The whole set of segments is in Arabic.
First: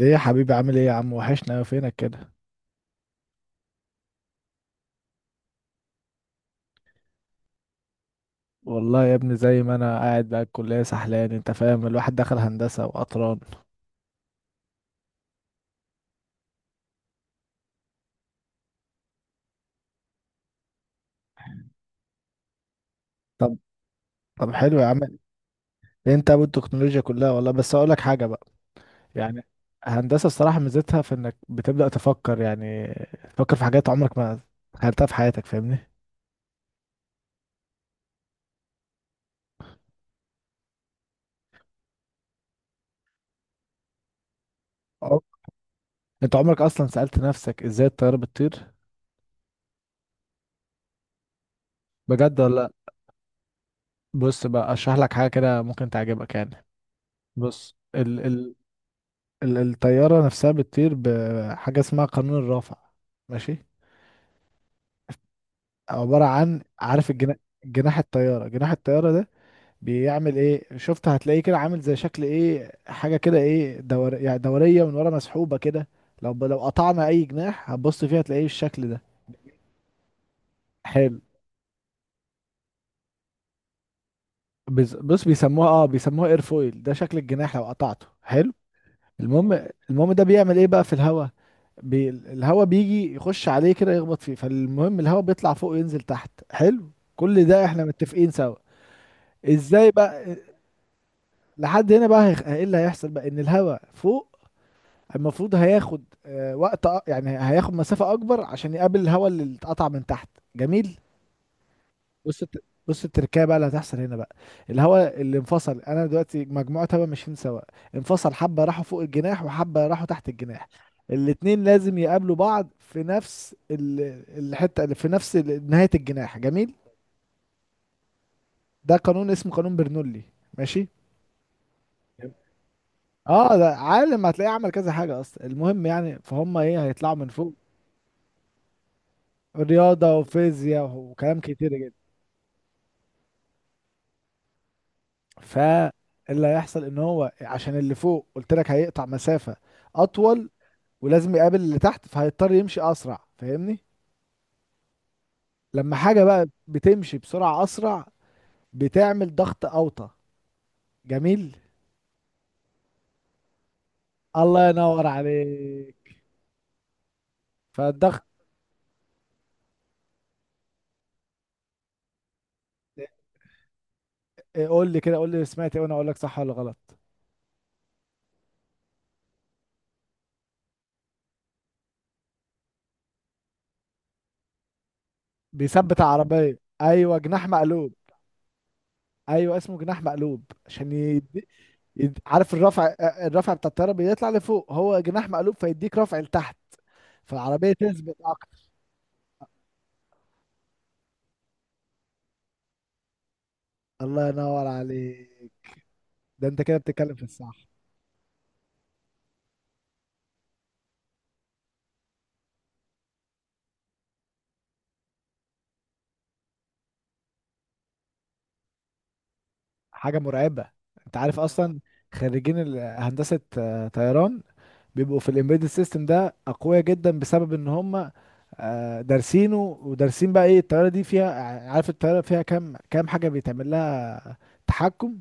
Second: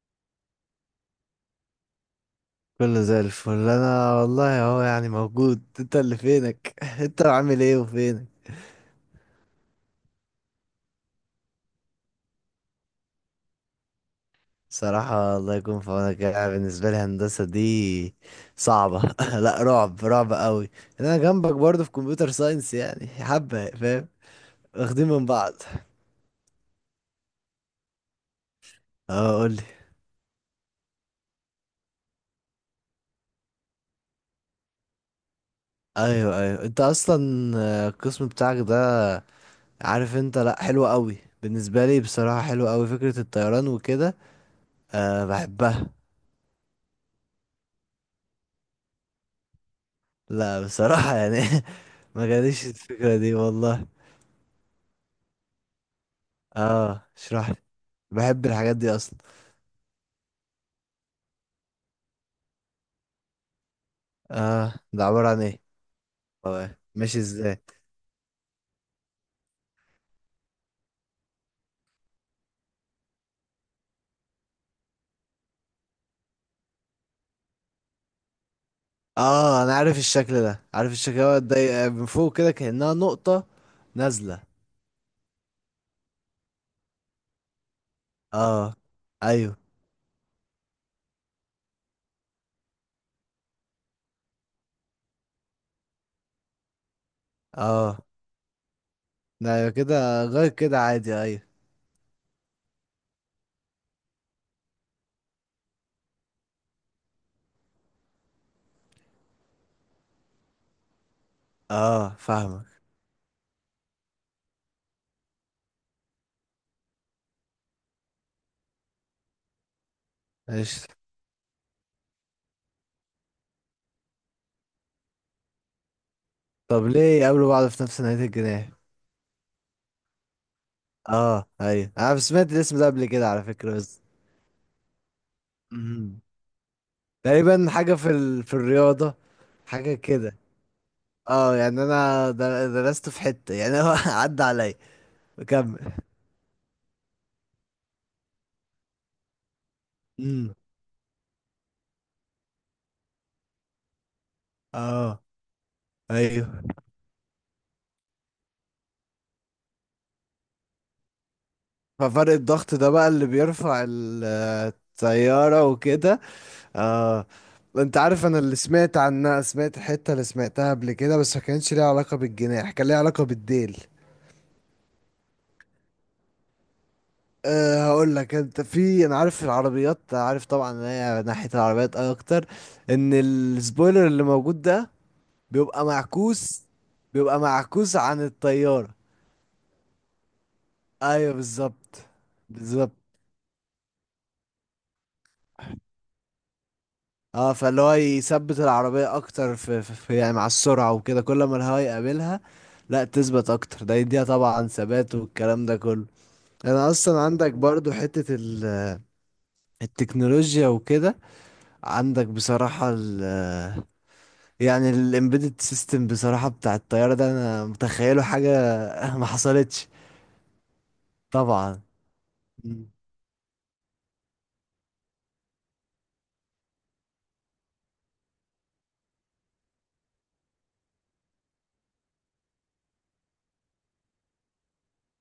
ايه يا حبيبي، عامل ايه يا عم؟ وحشنا أوي، فينك كده؟ كله زي الفل. انا والله اهو يعني موجود، انت اللي فينك. انت عامل ايه وفينك؟ والله يا ابني، زي ما انا قاعد بقى الكليه سحلان. انت فاهم؟ الواحد دخل هندسه وقطران. صراحة الله يكون في عونك، يعني بالنسبة لي هندسة دي صعبة. لا رعب، رعب قوي. انا جنبك برضه في كمبيوتر ساينس، يعني طب حبة فاهم. طب حلو يا عم. واخدين من بعض. انت ابو التكنولوجيا كلها والله، بس اقول لك حاجه بقى. اه يعني قولي. هندسه الصراحه ميزتها في انك بتبدا تفكر يعني، تفكر في حاجات عمرك ما تخيلتها في حياتك، فاهمني؟ ايوه ايوه، انت اصلا القسم بتاعك ده، عارف انت؟ لا حلو قوي، بالنسبة لي بصراحة حلو قوي فكرة الطيران وكده. أه. أه بحبها. انت عمرك اصلا سالت نفسك ازاي الطياره بتطير؟ لا بصراحة يعني ما بجد ولا جاليش لأ؟ الفكرة دي والله. بص بقى اشرح لك حاجه كده ممكن تعجبك يعني. اه اشرح لي، بص بحب الحاجات دي اصلا. الطيارة نفسها بتطير بحاجة اسمها قانون الرافع، ماشي؟ اه ده عبارة عن ايه؟ عبارة عن، اه عارف ماشي، ازاي؟ جناح الطيارة ده بيعمل ايه؟ شفت، هتلاقيه كده عامل زي شكل ايه، حاجة كده، ايه يعني دورية من ورا مسحوبة كده. لو قطعنا اي جناح هتبص فيها تلاقيه الشكل ده. اه انا عارف الشكل ده، عارف الشكل حلو. ده، ده من فوق كده كأنها نقطة نازلة. بص، بيسموها ايرفويل، ده شكل الجناح لو قطعته. حلو. اه ايوه. المهم. المهم ده بيعمل ايه بقى في الهواء؟ الهواء بيجي يخش عليه كده يخبط فيه، فالمهم الهواء بيطلع فوق وينزل تحت. حلو، كل ده احنا اه متفقين سوا. لا، ايوه ازاي كده، بقى؟ غير كده عادي، ايوه. لحد هنا بقى ايه اللي هيحصل بقى؟ ان الهواء فوق المفروض هياخد وقت، يعني هياخد مسافة اكبر عشان يقابل الهواء اللي اتقطع من تحت. جميل. اه فاهمك. بص التركية بقى اللي هتحصل هنا بقى. الهواء اللي انفصل، انا دلوقتي مجموعة هواء ماشيين سوا، انفصل حبة راحوا فوق الجناح وحبة راحوا تحت الجناح. ايش؟ الاتنين لازم يقابلوا بعض في نفس الحتة، اللي في نفس نهاية الجناح. جميل. طب ليه يقابلوا بعض في نفس نهاية الجناح؟ ده قانون اسمه قانون برنولي، ماشي؟ اه ايوه، انا جميل. سمعت الاسم ده قبل كده على اه ده فكرة. عالم هتلاقيه عمل كذا حاجة اصلا. بس المهم يعني فهم ايه هيطلعوا من فوق، تقريبا حاجة في ال... في الرياضة، حاجة رياضة كده. وفيزياء وكلام اه كتير يعني جدا. انا درست في حتة يعني هو عدى عليا. بكمل. فاللي هيحصل ان هو عشان اللي فوق قلت لك هيقطع مسافة اطول، امم. ولازم يقابل اللي تحت فهيضطر يمشي اسرع، فاهمني؟ اه لما حاجه بقى ايوه. بتمشي بسرعه اسرع بتعمل ضغط اوطى. جميل، ففرق الضغط ده بقى اللي بيرفع ال- الله ينور الطيارة عليك. وكده. اه. انت فالضغط. عارف، انا اللي سمعت عنها، سمعت الحتة اللي سمعتها قبل كده، بس ما كانش ليها علاقة بالجناح، كان ليها علاقة بالديل. إيه، قول لي كده، قول لي سمعت ايه وانا اقول لك صح ولا غلط. أه هقول لك. انت في، انا عارف العربيات، عارف طبعا ان هي ناحية العربيات اكتر. ان السبويلر اللي موجود ده بيبقى بيثبت العربيه، معكوس، ايوه بيبقى جناح مقلوب. معكوس عن الطيارة. ايوه اسمه جناح مقلوب عشان ايوه بالظبط. عارف الرفع، بالظبط. الرفع بتاع الطياره بيطلع لفوق، هو جناح مقلوب فيديك رفع لتحت. اه فالعربيه فاللي هو تثبت اكتر. يثبت العربية اكتر في يعني مع السرعة وكده كل ما الهواء يقابلها. لا تثبت اكتر، ده يديها الله ينور طبعا ثبات عليك، والكلام ده كله. ده انت كده انا بتتكلم اصلا في عندك الصح. برضو حتة ال- التكنولوجيا وكده. عندك بصراحة ال يعني الامبيدد سيستم، بصراحة بتاع الطيارة ده انا متخيله حاجة ما حصلتش. حاجة مرعبة. انت عارف اصلا طبعا. خريجين مم. هندسة طيران بيبقوا في الامبيدد سيستم ده اقوياء جدا، بسبب ان هم دارسينه ودارسين بقى ايه الطيارة دي فيها. عارف الطيارة فيها كام حاجة بيتعمل لها تحكم؟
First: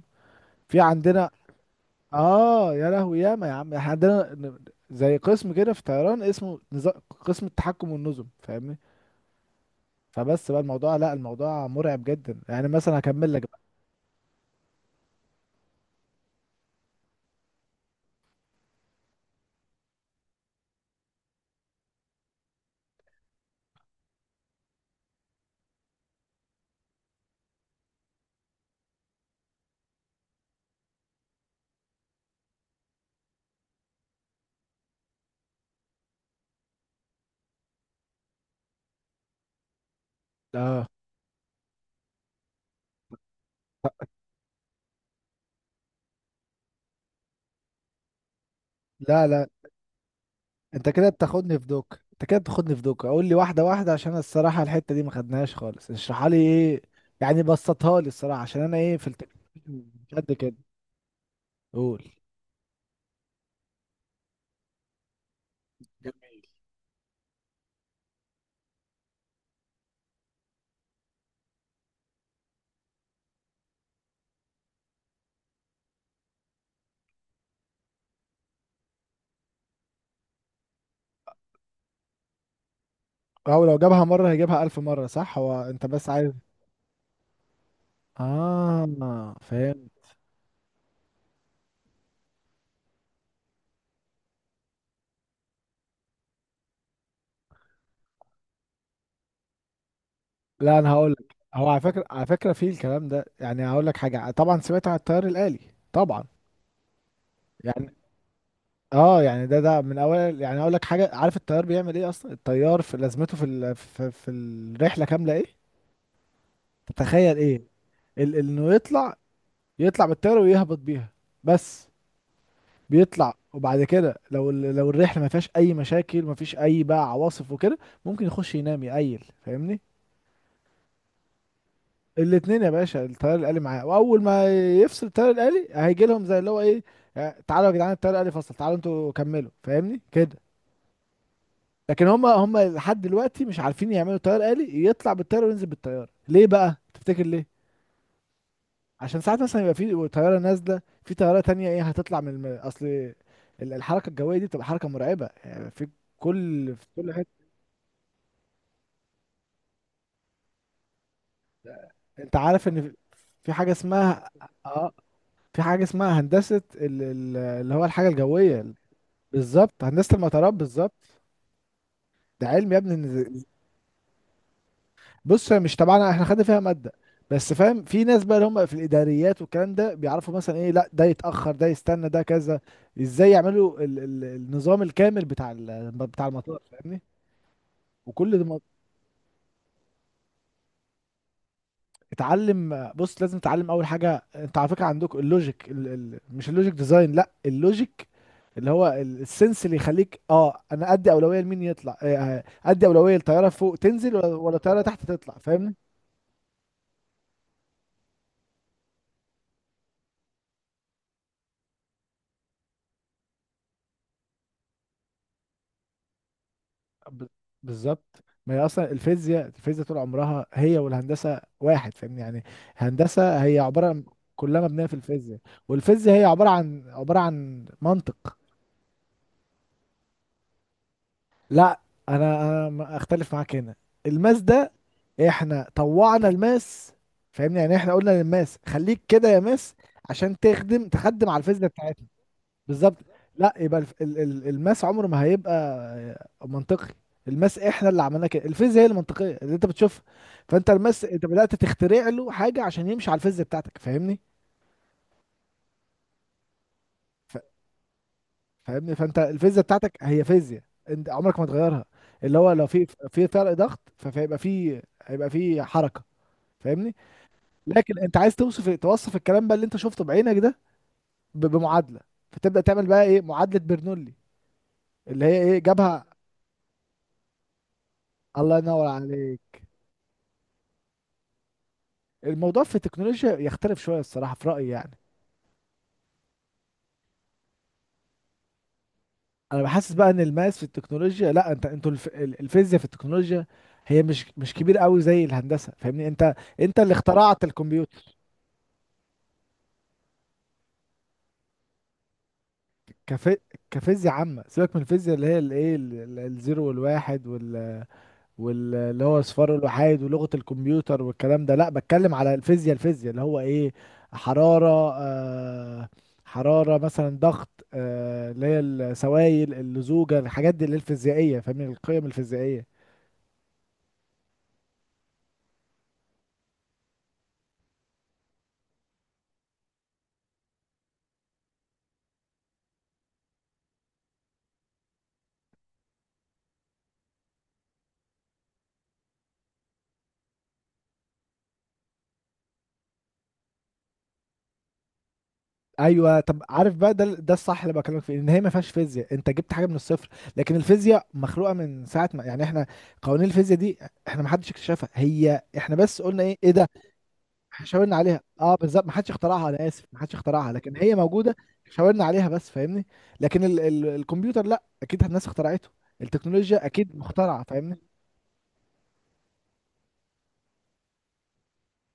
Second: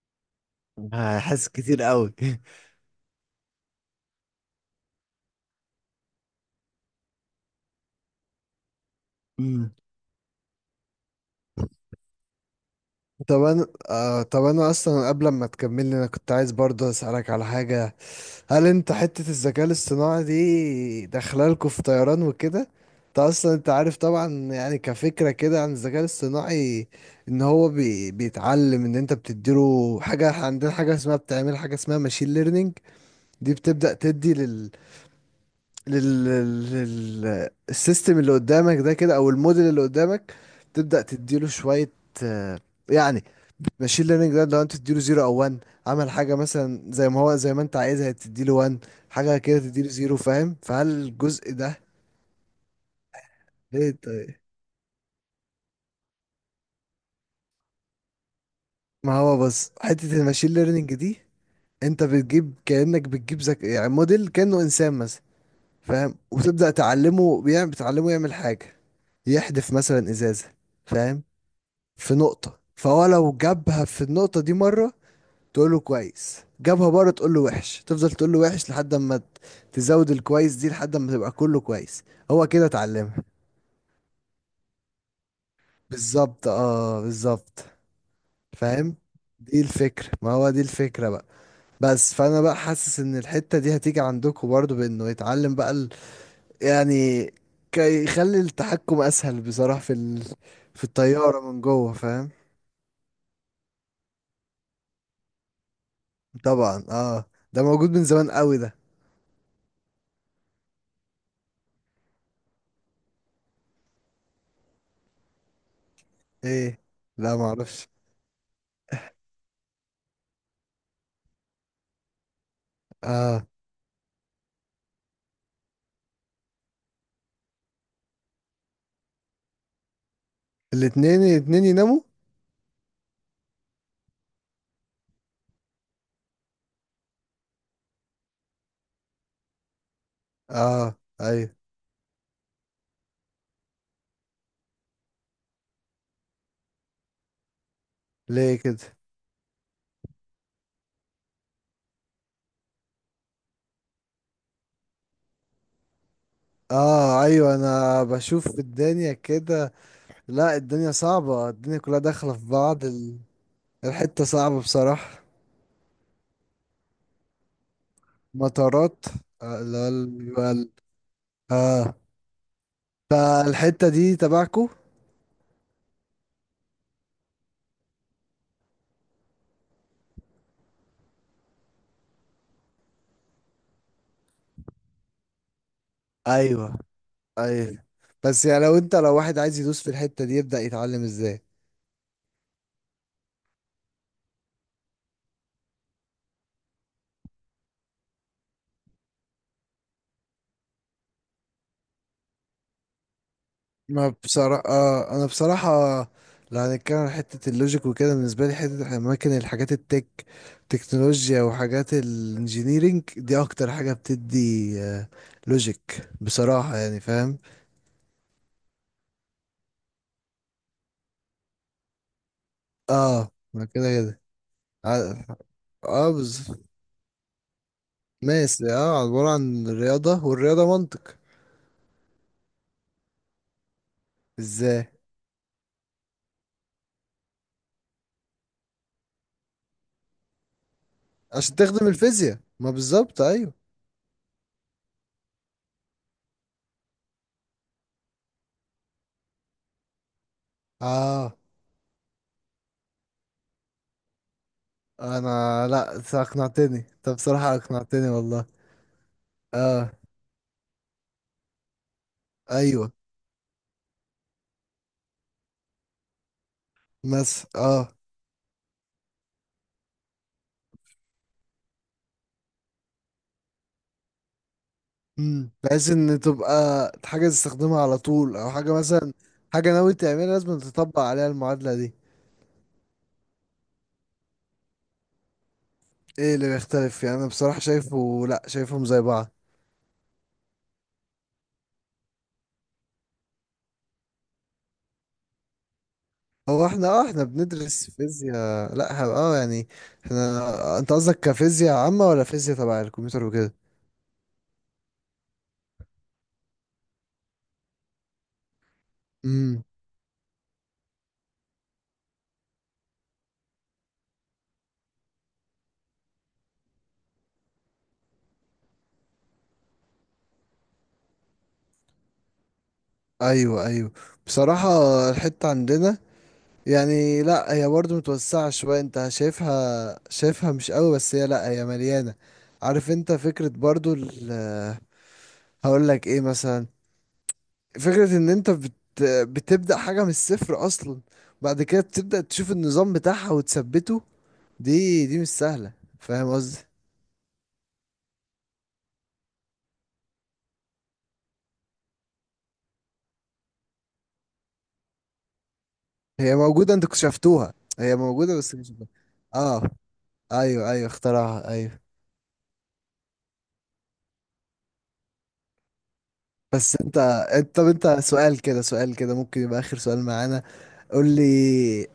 في عندنا، هحس كتير قوي اه يا لهوي ياما يا عم، احنا عندنا زي قسم كده في طيران اسمه قسم التحكم والنظم، فاهمني؟ مم. فبس بقى الموضوع، لا الموضوع مرعب جدا يعني، مثلا هكمل لك طب بقى. انا طب انا اصلا قبل ما تكملي انا كنت عايز برضه اسالك على حاجه. هل انت حته الذكاء الاصطناعي دي داخله لكم في طيران وكده؟ انت اصلا انت عارف طبعا يعني كفكره كده عن الذكاء الاصطناعي. ان هو بيتعلم ان انت بتديله حاجه. إحنا عندنا حاجه اسمها، بتعمل حاجه اسمها ماشين ليرنينج. دي بتبدا تدي لل لل السيستم اللي قدامك ده كده، او الموديل اللي قدامك. اه، تبدا تديله شويه آه، يعني. ماشين ليرنينج ده لو انت تديله زيرو او 1، عمل حاجه مثلا زي ما هو، زي ما انت عايزها تديله 1، لا حاجه لا كده تديله زيرو، فاهم؟ فهل انت كده الجزء بتاخدني في ده؟ دوك، انت كده بتاخدني في دوك، اقول لي واحده ليه واحده عشان طيب؟ الصراحه الحته دي ما خدناهاش خالص. اشرحها لي ايه يعني، بسطها لي الصراحه عشان انا ايه في ما هو بص، التكنولوجيا حته مش قد الماشين كده. ليرنينج دي، قول. انت بتجيب كانك بتجيب يعني موديل كانه انسان مثلا، فاهم؟ جميل. وتبدا تعلمه، بتعلمه يعمل حاجه، يحدف مثلا ازازه، فاهم؟ في نقطه، فهو لو جابها في النقطه دي مره تقول له كويس، جابها بره تقول له وحش، تفضل تقول له وحش لحد اما تزود الكويس دي لحد اما تبقى كله كويس، هو كده اتعلمها. او لو جابها مره هيجيبها الف مره، صح؟ هو انت بس عايز. بالظبط اه، بالظبط. فاهم. اه دي فاهم. الفكرة، ما هو دي الفكرة بقى. بس فانا بقى حاسس ان الحتة دي هتيجي عندكم برضو، بانه يتعلم بقى ال... يعني كي يخلي التحكم اسهل بصراحة في ال... لا في انا هقول لك، الطيارة من هو على جوه، فكره على فاهم؟ فكره في الكلام ده يعني، هقول لك حاجه. طبعا سمعت عن التيار الآلي؟ طبعا. طبعا. اه ده موجود يعني من زمان قوي ده. اه يعني ده من اول يعني، اقول لك حاجه، عارف التيار بيعمل ايه اصلا؟ التيار في لازمته في في الرحله كامله ايه ايه؟ لا تتخيل ايه؟ معرفش. انه يطلع، يطلع بالطياره ويهبط بيها، بس. بيطلع اه. وبعد كده لو لو الرحله ما فيهاش اي مشاكل، ما فيش اي بقى عواصف وكده، ممكن يخش ينام يقيل، فاهمني؟ الاتنين يناموا. الاتنين يا باشا، الطيار الآلي معاه، واول ما يفصل الطيار الآلي هيجي لهم زي اللي هو ايه، تعالوا يا جدعان الطيار الآلي فصل، تعالوا انتوا كملوا، فاهمني كده؟ اه ايوه. لكن هم لحد دلوقتي مش عارفين يعملوا طيار آلي يطلع بالطياره وينزل بالطياره. ليه بقى تفتكر ليه؟ ليه كده؟ عشان ساعات مثلا يبقى في طياره نازله في طياره تانية، ايه هتطلع من اصل الحركه الجويه دي بتبقى حركه مرعبه يعني، في كل اه حته. ايوه انا بشوف الدنيا كده. لا الدنيا صعبة، الدنيا كلها داخلة انت في عارف ان بعض في ال- في حاجه الحتة اسمها، صعبة اه بصراحة. في حاجه اسمها هندسه اللي هو الحاجه الجويه. مطارات. آه بالظبط، لا ال- هندسه بيبقى المطارات ال- بالظبط. اه. ده علم يا ابني. فالحتة دي تبعكو. بص هي مش تبعنا، احنا خدنا فيها ماده بس. فاهم، في ناس بقى اللي هم في الاداريات والكلام ده بيعرفوا مثلا ايه، لا ده يتاخر ده يستنى ده كذا، ازاي يعملوا ال النظام الكامل بتاع ال بتاع المطار ايوه فاهمني؟ ايوه. وكل ده بس يعني لو انت لو واحد عايز يدوس في الحتة دي يبدأ يتعلم ازاي؟ اتعلم، بص لازم تتعلم اول حاجه. انت على فكره عندكم اللوجيك، ال ال مش اللوجيك ديزاين، لا اللوجيك اللي هو السنس اللي يخليك اه انا ادي اولويه لمين يطلع، ادي اولويه للطياره فوق تنزل ما ولا بصراحة الطياره تحت أنا تطلع، بصراحة فاهمني؟ لو هنتكلم عن حتة اللوجيك وكده، بالنسبة لي حتة أماكن الحاجات التك تكنولوجيا وحاجات الانجينيرينج دي أكتر حاجة بتدي آه، لوجيك بصراحة يعني، ب- فاهم؟ بالظبط. ما هي اصلا الفيزياء، الفيزياء طول عمرها هي والهندسه واحد، فاهمني يعني. اه هندسه هي ما كده عباره عن، كده. كلها مبنيه في ع-. الفيزياء. اه والفيزياء هي عباره عن عباره عن منطق. ماشي. اه عبارة عن الرياضة، والرياضة منطق. لا انا اختلف معاك هنا. الماس ده، ازاي؟ احنا طوعنا الماس، فاهمني يعني. احنا قلنا للماس خليك كده يا ماس عشان تخدم، تخدم على عشان الفيزياء تخدم بتاعتنا. الفيزياء. ما بالظبط. بالظبط ايوه. لا، يبقى الماس عمره ما هيبقى منطقي. الماس احنا اللي عملناه كده، الفيزياء هي المنطقيه اللي انت بتشوفها. فانت الماس انت اه بدات تخترع له حاجه عشان يمشي على الفيزياء بتاعتك، فاهمني؟ انا، لا أنت اقنعتني، انت بصراحة اقنعتني والله. فاهمني، فانت الفيزياء اه بتاعتك هي فيزياء، انت عمرك ما تغيرها، اللي هو لو في، ايوه. في فرق ضغط فهيبقى في هيبقى في حركه فاهمني؟ مثلا اه. لكن انت عايز توصف، توصف الكلام بقى اللي انت شفته بعينك ده بمعادله. فتبدا تعمل بقى ايه، معادله برنولي اللي هي امم. ايه بحيث جابها. ان تبقى حاجه تستخدمها على طول، او الله حاجه ينور مثلا، عليك. حاجه ناوي تعملها لازم تطبق عليها المعادله دي. الموضوع في التكنولوجيا يختلف شويه الصراحه، في رايي يعني. ايه اللي بيختلف يعني؟ انا بصراحه شايفه، لا شايفهم زي بعض. انا بحسس بقى ان الماس في التكنولوجيا، لا انت انتوا الفيزياء في التكنولوجيا هي مش كبير قوي زي الهندسه، فاهمني؟ انت هو انت احنا اللي اه احنا اخترعت بندرس الكمبيوتر. فيزياء لا اه يعني، احنا، انت قصدك كفيزياء عامه ولا فيزياء تبع الكمبيوتر كف... وكده؟ كفيزياء عامه، سيبك من الفيزياء اللي هي الايه الزيرو والواحد وال، واللي هو اصفار امم. الوحيد ولغة الكمبيوتر والكلام ده. لا بتكلم على الفيزياء، الفيزياء اللي هو ايه، حرارة، حرارة مثلا، ضغط، اللي هي السوائل، اللزوجة، الحاجات دي اللي هي الفيزيائية، فاهمني؟ القيم الفيزيائية. ايوه ايوه بصراحه الحته عندنا يعني، لا هي برضه متوسعة شوية، انت شايفها شايفها مش قوي بس هي، لا هي مليانة. عارف انت فكرة برضه ال، هقول لك ايه مثلا، فكرة ان انت بت بتبدأ حاجة من الصفر اصلا، بعد كده بتبدأ تشوف النظام بتاعها وتثبته، دي مش سهلة. ايوه فاهم طب قصدي؟ عارف بقى، ده الصح اللي بكلمك فيه، ان هي ما فيهاش فيزياء، انت جبت حاجه من الصفر. لكن الفيزياء مخلوقه من ساعه ما يعني احنا، قوانين الفيزياء دي احنا ما حدش اكتشفها، هي احنا بس قلنا هي ايه، ايه ده موجودة انتوا اكتشفتوها، إحنا هي شاورنا عليها. موجودة بس اه بالظبط، اكتشفتوها. ما حدش اخترعها، انا اه اسف ما حدش اخترعها، ايوه لكن ايوه هي موجوده، اخترعها ايوه. شاورنا عليها بس، فاهمني؟ لكن ال ال الكمبيوتر لا، اكيد الناس اخترعته، التكنولوجيا بس اكيد انت، مخترعه، انت طب فاهمني؟ انت سؤال كده، سؤال كده ممكن يبقى اخر سؤال معانا. قول لي،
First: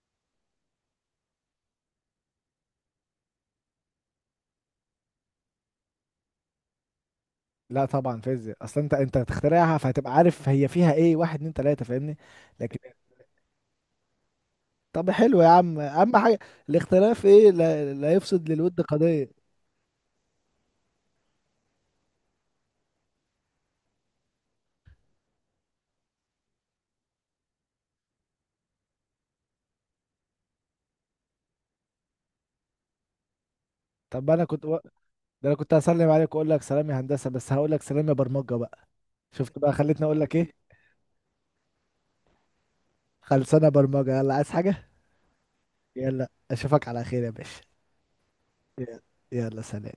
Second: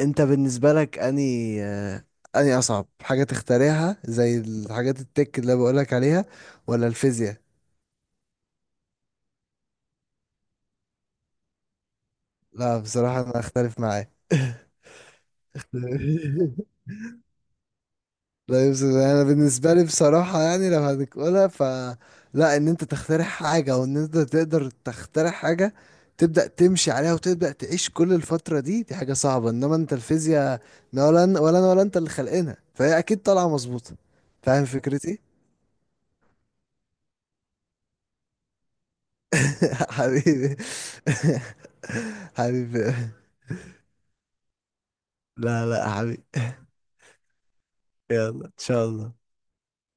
انت بالنسبة لك اني اني اصعب حاجة تختاريها زي الحاجات التك اللي بقولك عليها، ولا الفيزياء؟ لا طبعا فيزياء اصلا، انت هتخترعها فهتبقى عارف هي فيها ايه، واحد اتنين تلاته، فاهمني؟ لا لكن بصراحة انا اختلف معاه. طب حلو يا عم، اهم حاجه الاختلاف ايه، لا, لا يفسد لا للود يوسف، انا قضيه. بالنسبة لي بصراحة يعني لو هنقولها ف، لا ان انت تخترع حاجة، او ان انت تقدر تخترع حاجة تبدأ تمشي عليها وتبدأ تعيش كل الفترة دي، دي حاجة صعبة. انما انت الفيزياء، لا ولا ولا انا ولا انت اللي خلقنا، فهي اكيد طالعة مظبوطة. طب انا كنت فاهم فكرتي؟ ده انا كنت هسلم عليك واقول لك سلام يا هندسه، بس هقول لك سلام يا برمجه بقى. شفت بقى، خلتني اقول لك ايه؟ حبيبي حبيبي. خلصانه برمجه. يلا عايز حاجه؟ لا لا حبيبي. يلا اشوفك على خير يا باشا. يلا ان شاء يلا. الله. يلا سلام.